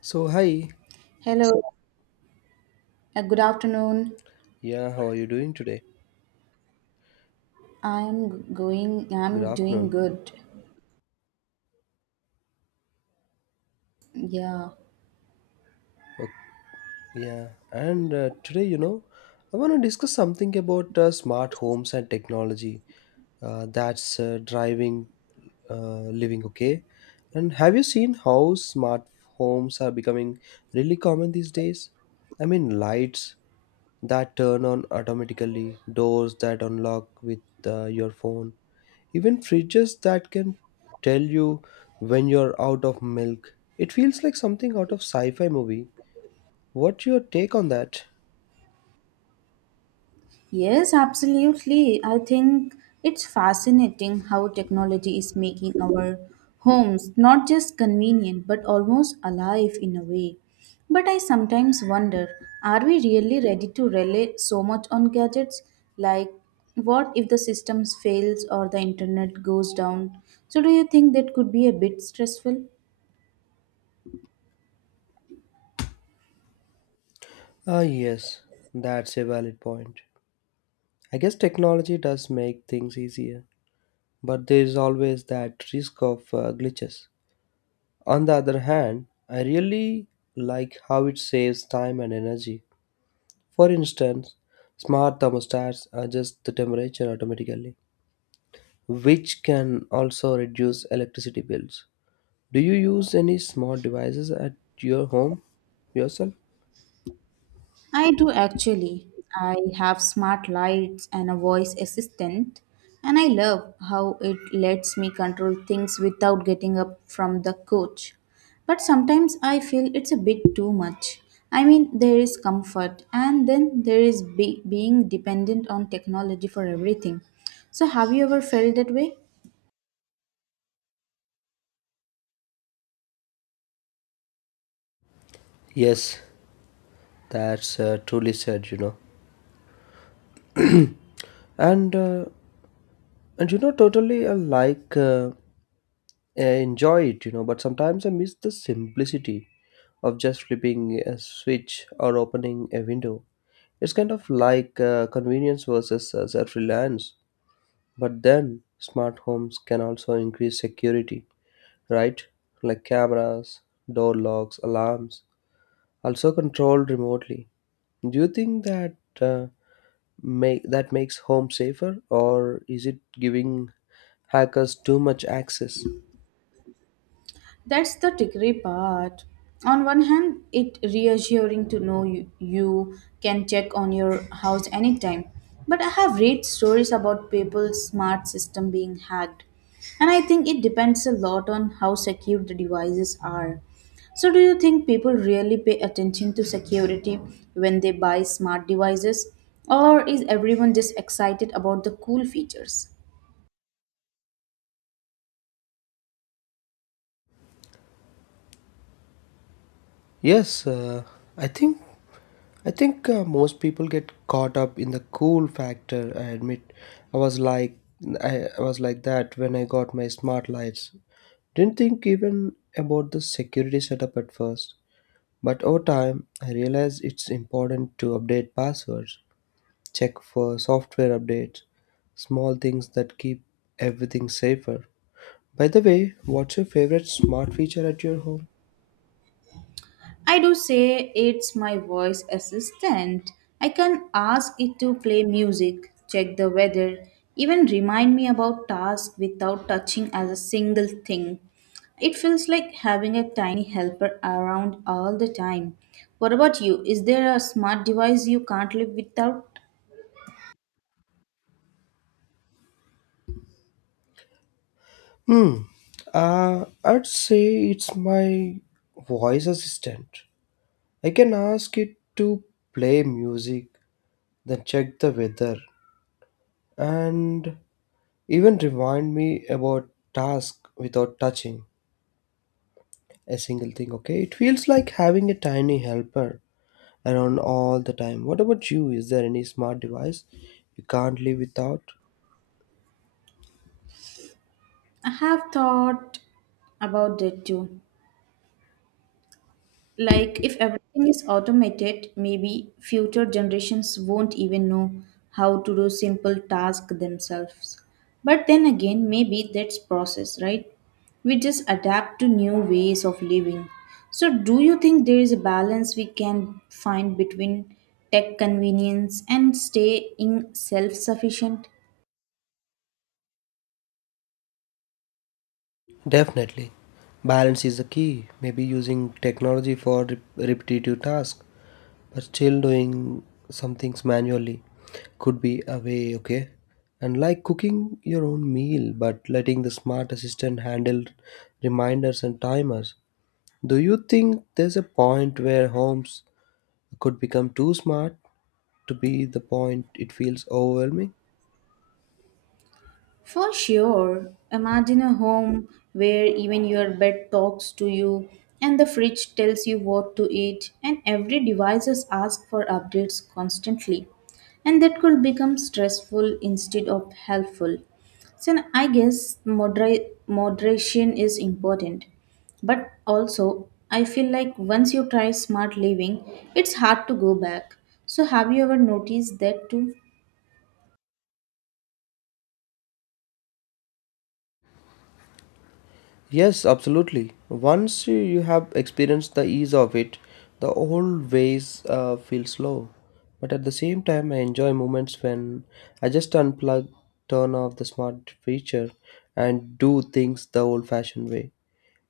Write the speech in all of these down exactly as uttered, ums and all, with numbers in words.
So, hi. Hello, uh, good afternoon. Yeah, how are you doing today? I'm going, Good I'm doing afternoon. good. Yeah. Okay, yeah, and uh, today, you know, I want to discuss something about uh, smart homes and technology uh, that's uh, driving uh, living, okay? And have you seen how smart homes are becoming really common these days? I mean, lights that turn on automatically, doors that unlock with uh, your phone. Even fridges that can tell you when you're out of milk. It feels like something out of sci fi movie. What's your take on that? Yes, absolutely. I think it's fascinating how technology is making our homes not just convenient but almost alive in a way. But I sometimes wonder, are we really ready to rely so much on gadgets? Like, what if the systems fails or the internet goes down? So do you think that could be a bit stressful? Ah, yes, that's a valid point. I guess technology does make things easier, but there is always that risk of uh, glitches. On the other hand, I really like how it saves time and energy. For instance, smart thermostats adjust the temperature automatically, which can also reduce electricity bills. Do you use any smart devices at your home yourself? I do actually. I have smart lights and a voice assistant, and I love how it lets me control things without getting up from the couch. But sometimes I feel it's a bit too much. I mean, there is comfort, and then there is be- being dependent on technology for everything. So, have you ever felt that way? Yes, that's uh, truly said, you know. and uh, and you know totally I like uh, I enjoy it, you know, but sometimes I miss the simplicity of just flipping a switch or opening a window. It's kind of like uh, convenience versus uh, self-reliance. But then smart homes can also increase security, right? Like cameras, door locks, alarms, also controlled remotely. Do you think that uh, make that makes home safer, or is it giving hackers too much access? That's the trickery part. On one hand, it reassuring to know you, you can check on your house anytime. But I have read stories about people's smart system being hacked. And I think it depends a lot on how secure the devices are. So do you think people really pay attention to security when they buy smart devices? Or is everyone just excited about the cool features? Yes, uh, I think I think uh, most people get caught up in the cool factor. I admit, I was like I, I was like that when I got my smart lights. Didn't think even about the security setup at first, but over time I realized it's important to update passwords, check for software updates, small things that keep everything safer. By the way, what's your favorite smart feature at your home? I do say it's my voice assistant. I can ask it to play music, check the weather, even remind me about tasks without touching as a single thing. It feels like having a tiny helper around all the time. What about you? Is there a smart device you can't live without? Hmm. Uh, I'd say it's my voice assistant. I can ask it to play music, then check the weather, and even remind me about tasks without touching a single thing. Okay, it feels like having a tiny helper around all the time. What about you? Is there any smart device you can't live without? I have thought about that too. Like, if everything is automated, maybe future generations won't even know how to do simple tasks themselves. But then again, maybe that's process, right? We just adapt to new ways of living. So, do you think there is a balance we can find between tech convenience and staying self sufficient? Definitely. Balance is the key. Maybe using technology for rep- repetitive tasks, but still doing some things manually could be a way, okay? And like cooking your own meal, but letting the smart assistant handle reminders and timers. Do you think there's a point where homes could become too smart to be the point it feels overwhelming? For sure. Imagine a home where even your bed talks to you and the fridge tells you what to eat and every device is asked for updates constantly. And that could become stressful instead of helpful. So I guess modera- moderation is important. But also, I feel like once you try smart living, it's hard to go back. So have you ever noticed that too? Yes, absolutely. Once you you have experienced the ease of it, the old ways uh, feel slow. But at the same time, I enjoy moments when I just unplug, turn off the smart feature, and do things the old fashioned way.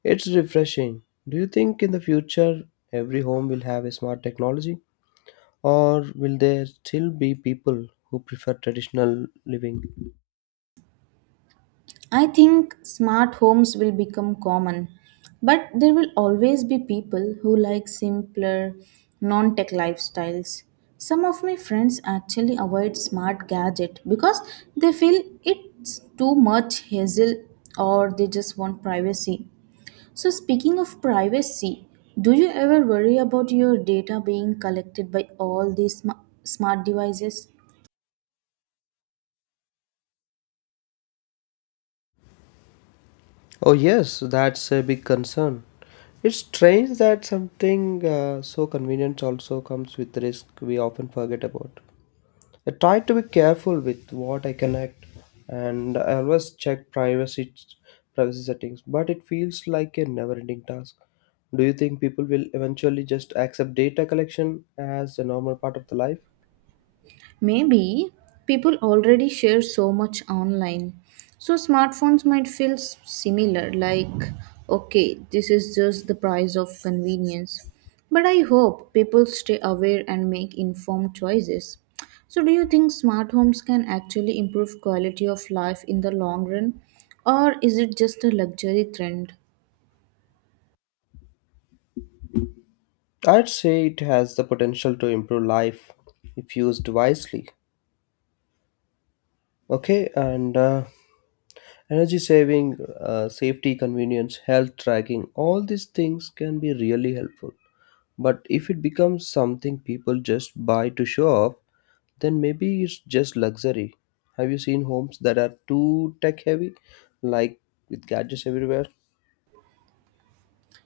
It's refreshing. Do you think in the future every home will have a smart technology? Or will there still be people who prefer traditional living? I think smart homes will become common, but there will always be people who like simpler, non tech lifestyles. Some of my friends actually avoid smart gadget because they feel it's too much hassle or they just want privacy. So speaking of privacy, do you ever worry about your data being collected by all these sma- smart devices? Oh, yes, that's a big concern. It's strange that something uh, so convenient also comes with risk we often forget about. I try to be careful with what I connect and I always check privacy privacy settings, but it feels like a never-ending task. Do you think people will eventually just accept data collection as a normal part of the life? Maybe people already share so much online. So smartphones might feel s- similar, like, okay, this is just the price of convenience. But I hope people stay aware and make informed choices. So, do you think smart homes can actually improve quality of life in the long run, or is it just a luxury trend? I'd say it has the potential to improve life if used wisely. Okay, and uh, energy saving uh, safety convenience health tracking all these things can be really helpful, but if it becomes something people just buy to show off, then maybe it's just luxury. Have you seen homes that are too tech heavy, like with gadgets everywhere?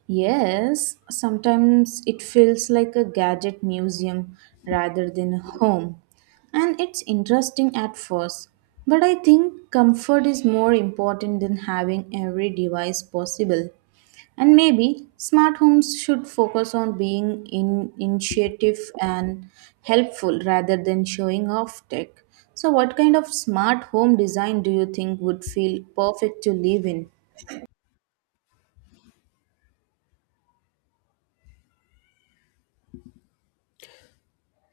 Yes, sometimes it feels like a gadget museum rather than a home. And it's interesting at first, but I think comfort is more important than having every device possible. And maybe smart homes should focus on being in- initiative and helpful rather than showing off tech. So, what kind of smart home design do you think would feel perfect to live in?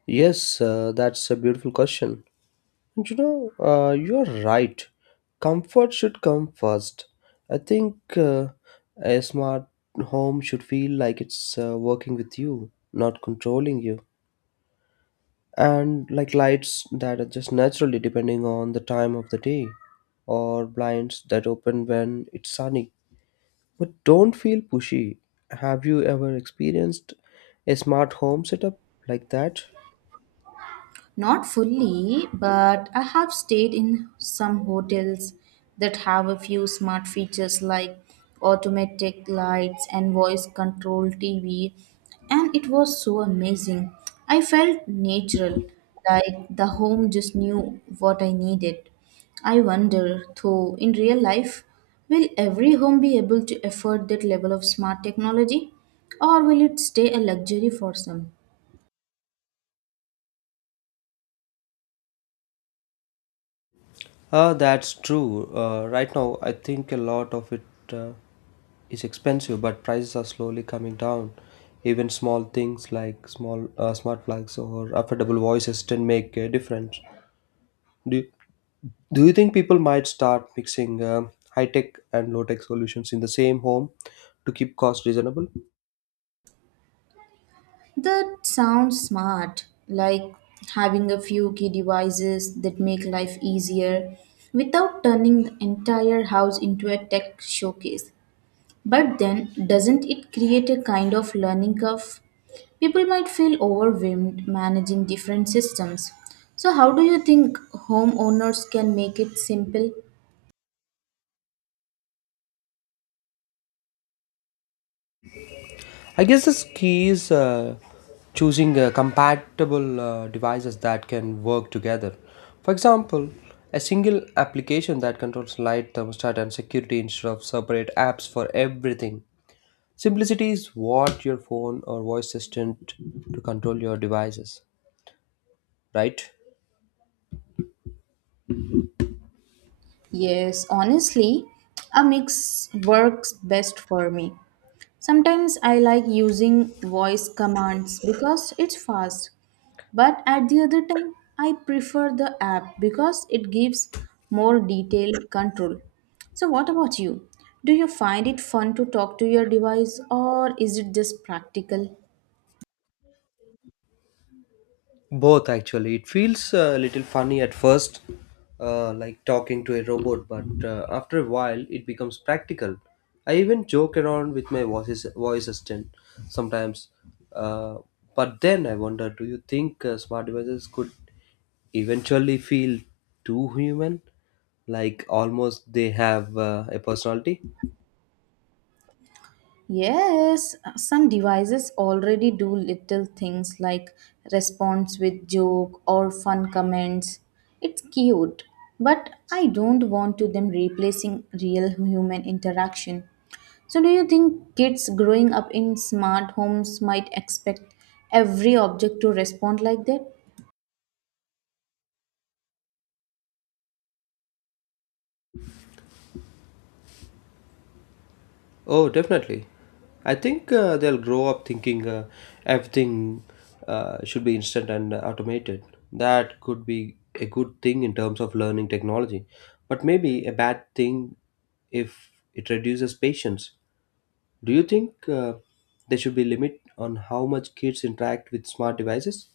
Yes, uh, that's a beautiful question. You know, uh, you're right. Comfort should come first. I think uh, a smart home should feel like it's uh, working with you, not controlling you. And like lights that are just naturally depending on the time of the day, or blinds that open when it's sunny. But don't feel pushy. Have you ever experienced a smart home setup like that? Not fully, but I have stayed in some hotels that have a few smart features like automatic lights and voice control T V, and it was so amazing. I felt natural, like the home just knew what I needed. I wonder, though, in real life, will every home be able to afford that level of smart technology, or will it stay a luxury for some? Uh, that's true. Uh, right now, I think a lot of it. Uh, is expensive, but prices are slowly coming down. Even small things like small uh, smart plugs or affordable voice assistant make a difference. Do you, Do you think people might start mixing uh, high tech and low tech solutions in the same home to keep costs reasonable? That sounds smart, like having a few key devices that make life easier without turning the entire house into a tech showcase. But then, doesn't it create a kind of learning curve? People might feel overwhelmed managing different systems. So, how do you think homeowners can make it simple? I guess the key is uh, choosing uh, compatible uh, devices that can work together. For example, a single application that controls light, thermostat, and security instead of separate apps for everything. Simplicity is what your phone or voice assistant to control your devices, right? Yes, honestly, a mix works best for me. Sometimes I like using voice commands because it's fast, but at the other time, I prefer the app because it gives more detailed control. So, what about you? Do you find it fun to talk to your device or is it just practical? Both actually. It feels a little funny at first, uh, like talking to a robot, but uh, after a while it becomes practical. I even joke around with my voice voice assistant sometimes, uh, but then I wonder: do you think uh, smart devices could eventually feel too human, like almost they have uh, a personality? Yes, some devices already do little things like response with joke or fun comments. It's cute, but I don't want to them replacing real human interaction. So do you think kids growing up in smart homes might expect every object to respond like that? Oh, definitely. I think uh, they'll grow up thinking uh, everything uh, should be instant and automated. That could be a good thing in terms of learning technology, but maybe a bad thing if it reduces patience. Do you think uh, there should be limit on how much kids interact with smart devices?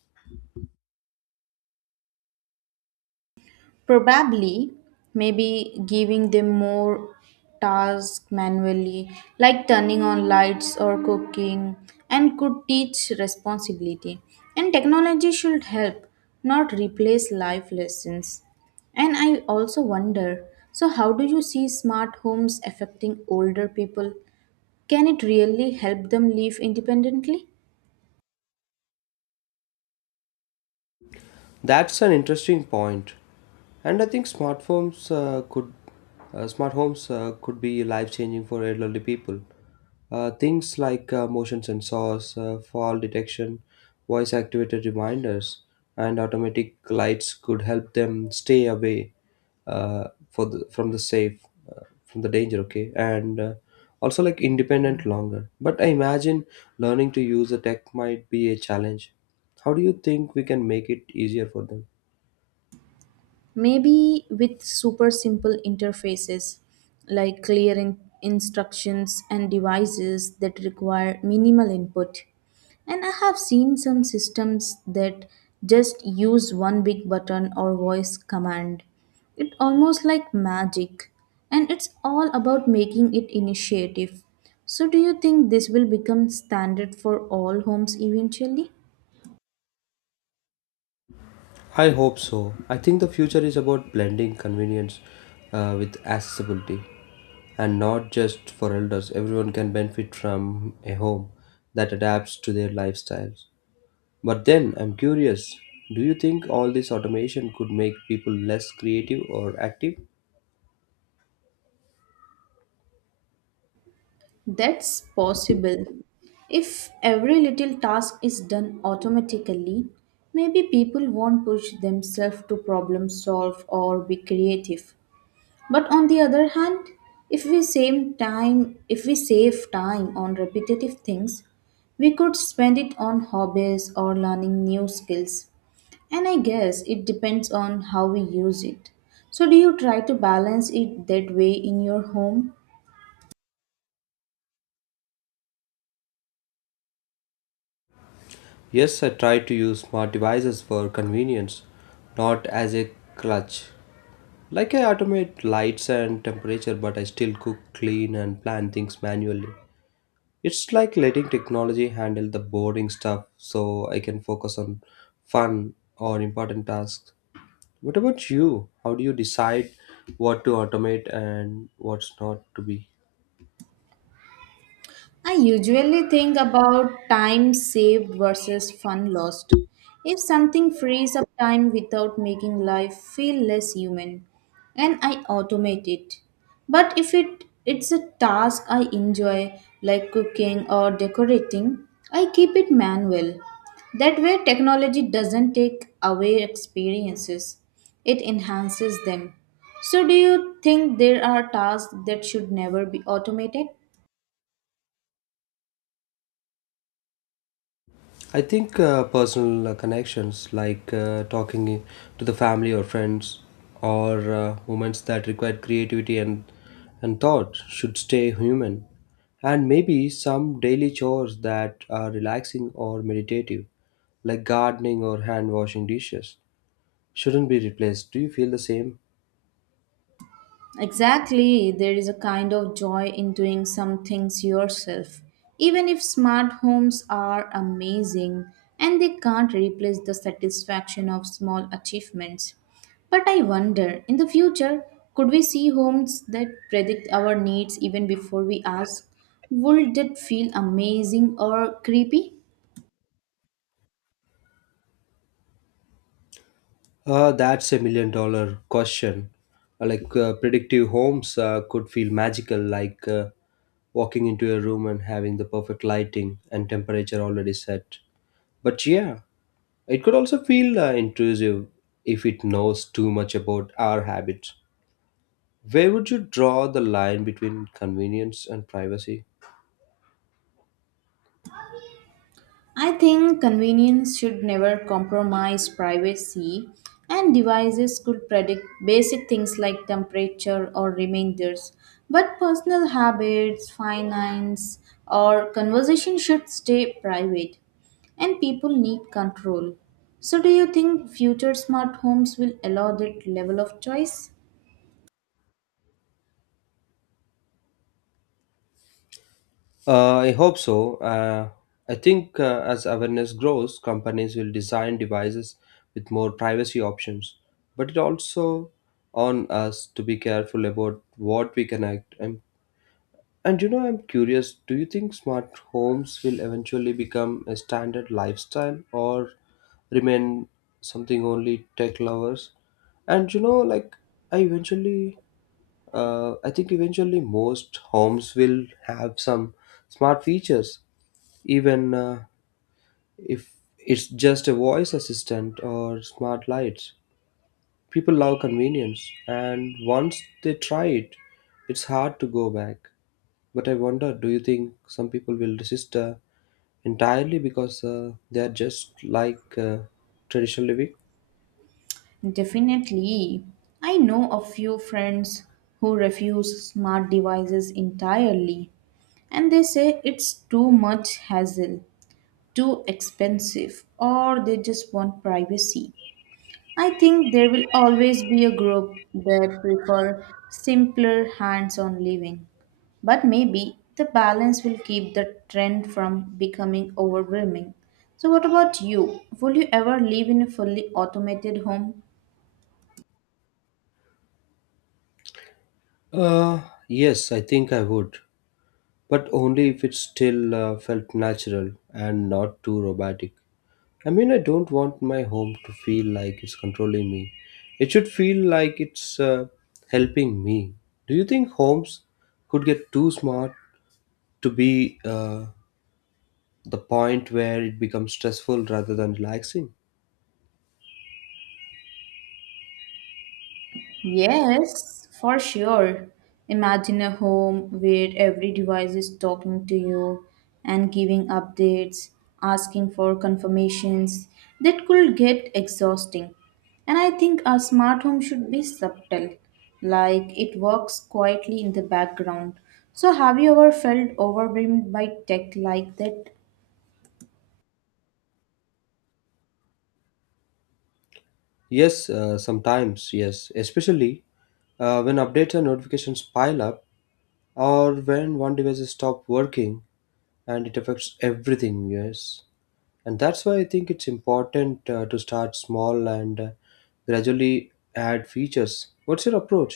Probably, maybe giving them more tasks manually, like turning on lights or cooking, and could teach responsibility. And technology should help, not replace life lessons. And I also wonder so, how do you see smart homes affecting older people? Can it really help them live independently? That's an interesting point. And I think smartphones uh, could, uh, smart homes uh, could be life changing for elderly people. Uh, things like uh, motion sensors, uh, fall detection, voice activated reminders, and automatic lights could help them stay away uh, for the, from the safe, uh, from the danger. Okay, and uh, also like independent longer. But I imagine learning to use the tech might be a challenge. How do you think we can make it easier for them? Maybe with super simple interfaces like clear in- instructions and devices that require minimal input, and I have seen some systems that just use one big button or voice command. It almost like magic, and it's all about making it initiative. So do you think this will become standard for all homes eventually? I hope so. I think the future is about blending convenience uh, with accessibility, and not just for elders. Everyone can benefit from a home that adapts to their lifestyles. But then I'm curious, do you think all this automation could make people less creative or active? That's possible. If every little task is done automatically, maybe people won't push themselves to problem solve or be creative. But on the other hand, if we save time, if we save time on repetitive things, we could spend it on hobbies or learning new skills. And I guess it depends on how we use it. So do you try to balance it that way in your home? Yes, I try to use smart devices for convenience, not as a clutch. Like I automate lights and temperature, but I still cook, clean, and plan things manually. It's like letting technology handle the boring stuff so I can focus on fun or important tasks. What about you? How do you decide what to automate and what's not to be? I usually think about time saved versus fun lost. If something frees up time without making life feel less human, and I automate it. But if it it's a task I enjoy like cooking or decorating, I keep it manual. That way technology doesn't take away experiences. It enhances them. So do you think there are tasks that should never be automated? I think uh, personal uh, connections, like uh, talking to the family or friends, or uh, moments that require creativity and and thought, should stay human. And maybe some daily chores that are relaxing or meditative, like gardening or hand washing dishes, shouldn't be replaced. Do you feel the same? Exactly, there is a kind of joy in doing some things yourself. Even if smart homes are amazing and they can't replace the satisfaction of small achievements. But I wonder, in the future, could we see homes that predict our needs even before we ask? Would it feel amazing or creepy? Uh, that's a million dollar question. Uh, Like uh, predictive homes uh, could feel magical, like uh, walking into a room and having the perfect lighting and temperature already set. But yeah, it could also feel uh, intrusive if it knows too much about our habits. Where would you draw the line between convenience and privacy? I think convenience should never compromise privacy, and devices could predict basic things like temperature or reminders. But personal habits, finance, or conversation should stay private, and people need control. So, do you think future smart homes will allow that level of choice? Uh, I hope so. Uh, I think uh, as awareness grows, companies will design devices with more privacy options. But it also on us to be careful about what we connect. And, and you know, I'm curious. Do you think smart homes will eventually become a standard lifestyle or remain something only tech lovers? And you know, like I eventually, uh, I think eventually most homes will have some smart features, even uh, if it's just a voice assistant or smart lights. People love convenience, and once they try it, it's hard to go back. But I wonder, do you think some people will resist uh, entirely because uh, they are just like uh, traditional living? Definitely. I know a few friends who refuse smart devices entirely and they say it's too much hassle, too expensive, or they just want privacy. I think there will always be a group that prefer simpler hands-on living, but maybe the balance will keep the trend from becoming overwhelming. So what about you? Will you ever live in a fully automated home? Uh, yes, I think I would, but only if it still uh, felt natural and not too robotic. I mean, I don't want my home to feel like it's controlling me. It should feel like it's uh, helping me. Do you think homes could get too smart to be uh, the point where it becomes stressful rather than relaxing? Yes, for sure. Imagine a home where every device is talking to you and giving updates, asking for confirmations. That could get exhausting. And I think a smart home should be subtle, like it works quietly in the background. So, have you ever felt overwhelmed by tech like that? Yes, uh, sometimes, yes. Especially uh, when updates and notifications pile up or when one device stops working and it affects everything, yes. And that's why I think it's important uh, to start small and uh, gradually add features. What's your approach?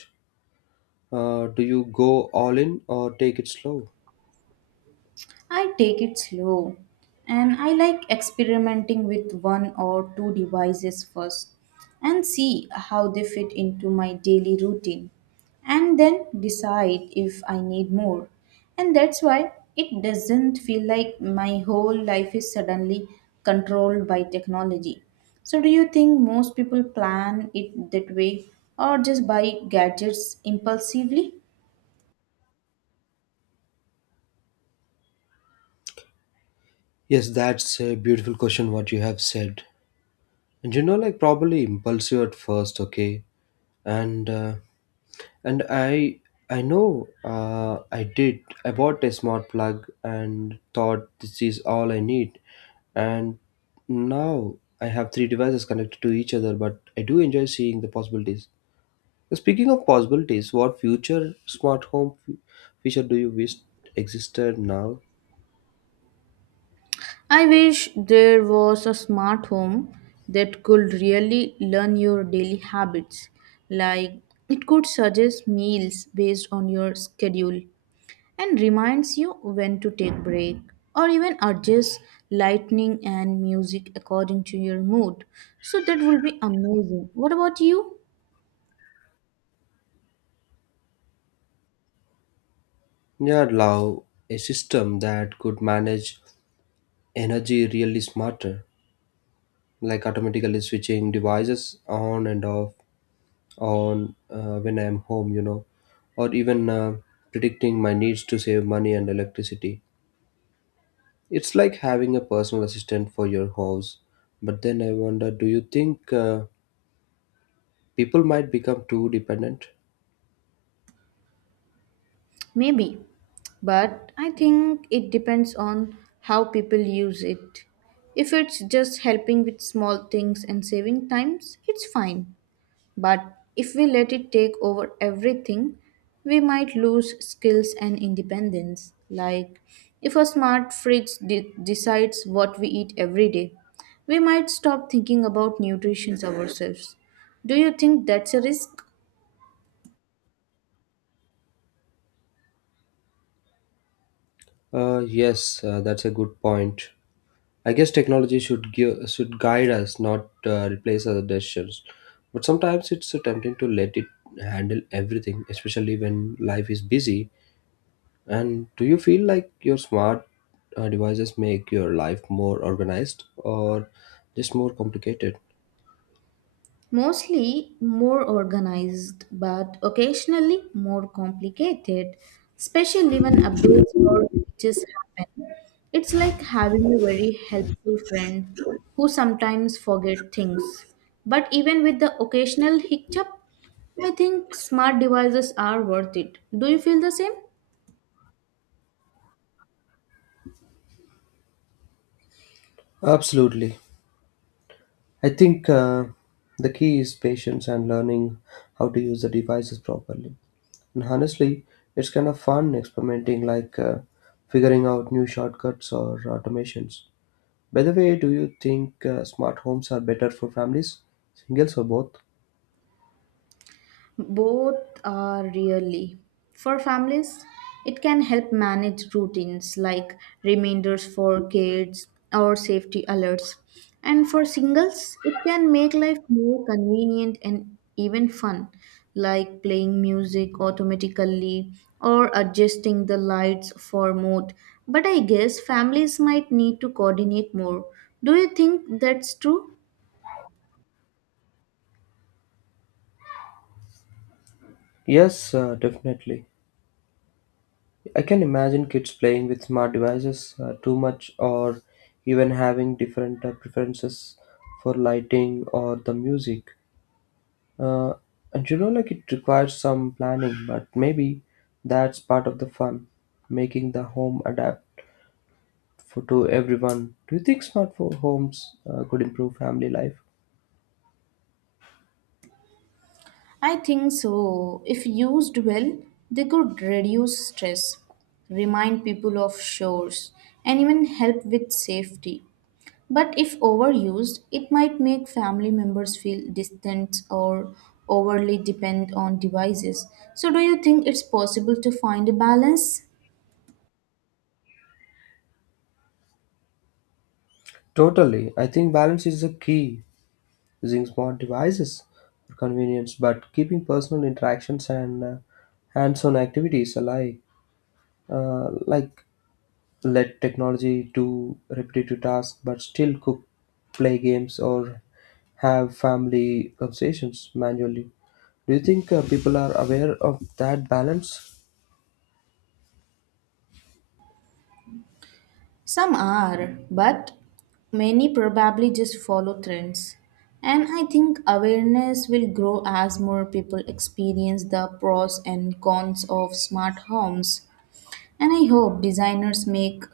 uh, Do you go all in or take it slow? I take it slow and I like experimenting with one or two devices first and see how they fit into my daily routine and then decide if I need more. And that's why it doesn't feel like my whole life is suddenly controlled by technology. So, do you think most people plan it that way or just buy gadgets impulsively? Yes, that's a beautiful question what you have said. And you know, like probably impulsive at first, okay, and uh, And I I know, uh, I did. I bought a smart plug and thought this is all I need. And now I have three devices connected to each other, but I do enjoy seeing the possibilities. Speaking of possibilities, what future smart home f- feature do you wish existed now? I wish there was a smart home that could really learn your daily habits. Like it could suggest meals based on your schedule and reminds you when to take break or even adjust lighting and music according to your mood. So that will be amazing. What about you? Yeah, I'd love a system that could manage energy really smarter, like automatically switching devices on and off on uh, when I'm home, you know, or even uh, predicting my needs to save money and electricity. It's like having a personal assistant for your house. But then I wonder, do you think uh, people might become too dependent? Maybe, but I think it depends on how people use it. If it's just helping with small things and saving times, it's fine. But if we let it take over everything, we might lose skills and independence. Like if a smart fridge de- decides what we eat every day, we might stop thinking about nutrition ourselves. Do you think that's a risk? Uh, yes, uh, that's a good point. I guess technology should give should guide us, not uh, replace our decisions. But sometimes it's so tempting to let it handle everything, especially when life is busy. And do you feel like your smart uh, devices make your life more organized or just more complicated? Mostly more organized, but occasionally more complicated, especially when updates or glitches happen. It's like having a very helpful friend who sometimes forget things. But even with the occasional hiccup, I think smart devices are worth it. Do you feel the same? Absolutely. I think uh, the key is patience and learning how to use the devices properly. And honestly, it's kind of fun experimenting, like uh, figuring out new shortcuts or automations. By the way, do you think uh, smart homes are better for families, singles, or both? Both are really. For families, it can help manage routines like reminders for kids or safety alerts. And for singles, it can make life more convenient and even fun, like playing music automatically or adjusting the lights for mode. But I guess families might need to coordinate more. Do you think that's true? Yes, uh, definitely. I can imagine kids playing with smart devices uh, too much or even having different uh, preferences for lighting or the music. Uh, and you know, like it requires some planning, but maybe that's part of the fun, making the home adapt for to everyone. Do you think smart fo- homes uh, could improve family life? I think so. If used well, they could reduce stress, remind people of shores, and even help with safety. But if overused, it might make family members feel distant or overly depend on devices. So, do you think it's possible to find a balance? Totally. I think balance is the key. Using smart devices for convenience, but keeping personal interactions and uh, hands-on activities alive. uh, like let technology do repetitive tasks, but still cook, play games, or have family conversations manually. Do you think uh, people are aware of that balance? Some are, but many probably just follow trends. And I think awareness will grow as more people experience the pros and cons of smart homes. And I hope designers make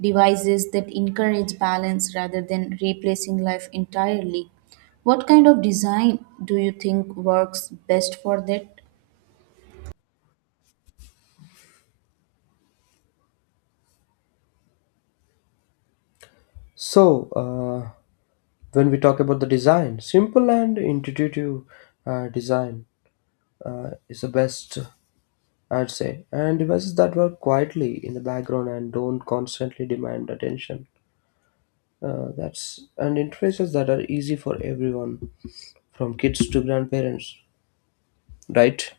devices that encourage balance rather than replacing life entirely. What kind of design do you think works best for that? So, uh, when we talk about the design, simple and intuitive uh, design uh, is the best, I'd say, and devices that work quietly in the background and don't constantly demand attention. Uh, that's and interests that are easy for everyone, from kids to grandparents, right?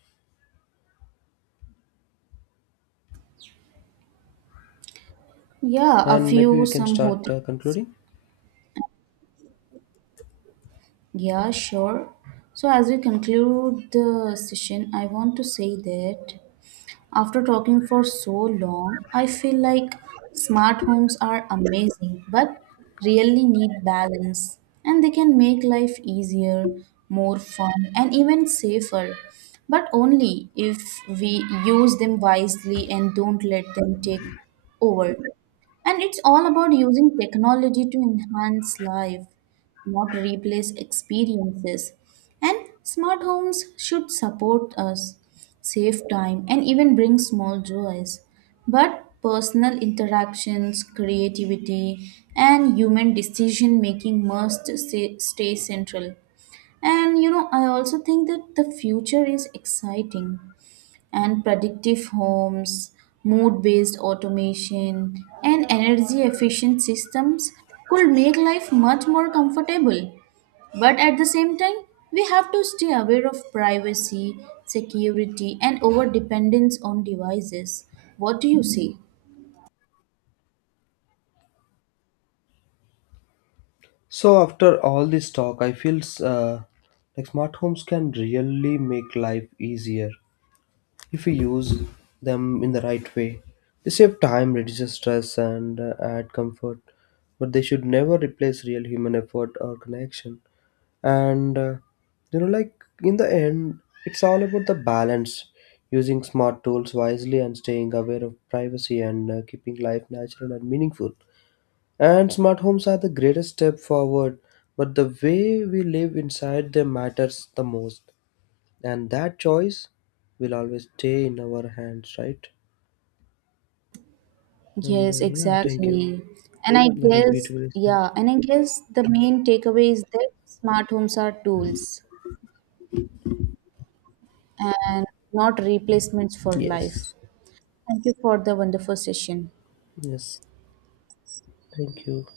Yeah, a And maybe few, we can some start hotels. uh, concluding. Yeah, sure. So, as we conclude the session, I want to say that after talking for so long, I feel like smart homes are amazing, but really need balance. And they can make life easier, more fun, and even safer. But only if we use them wisely and don't let them take over. And it's all about using technology to enhance life not replace experiences. And smart homes should support us, save time, and even bring small joys. But personal interactions, creativity, and human decision making must stay, stay central. And you know, I also think that the future is exciting and predictive homes, mood based automation, and energy efficient systems could make life much more comfortable. But at the same time, we have to stay aware of privacy, security, and over dependence on devices. What do you say? So after all this talk, I feel uh, like smart homes can really make life easier if we use them in the right way. They save time, reduce stress, and uh, add comfort, but they should never replace real human effort or connection. And uh, You know, like in the end, it's all about the balance, using smart tools wisely and staying aware of privacy, and uh, keeping life natural and meaningful. And smart homes are the greatest step forward, but the way we live inside them matters the most, and that choice will always stay in our hands, right? and Yes, uh, Yeah, thank you. exactly. And I That was guess, beautifully said. yeah, and I guess the main takeaway is that smart homes are tools and not replacements for Yes. life. Thank you for the wonderful session. Yes, thank you.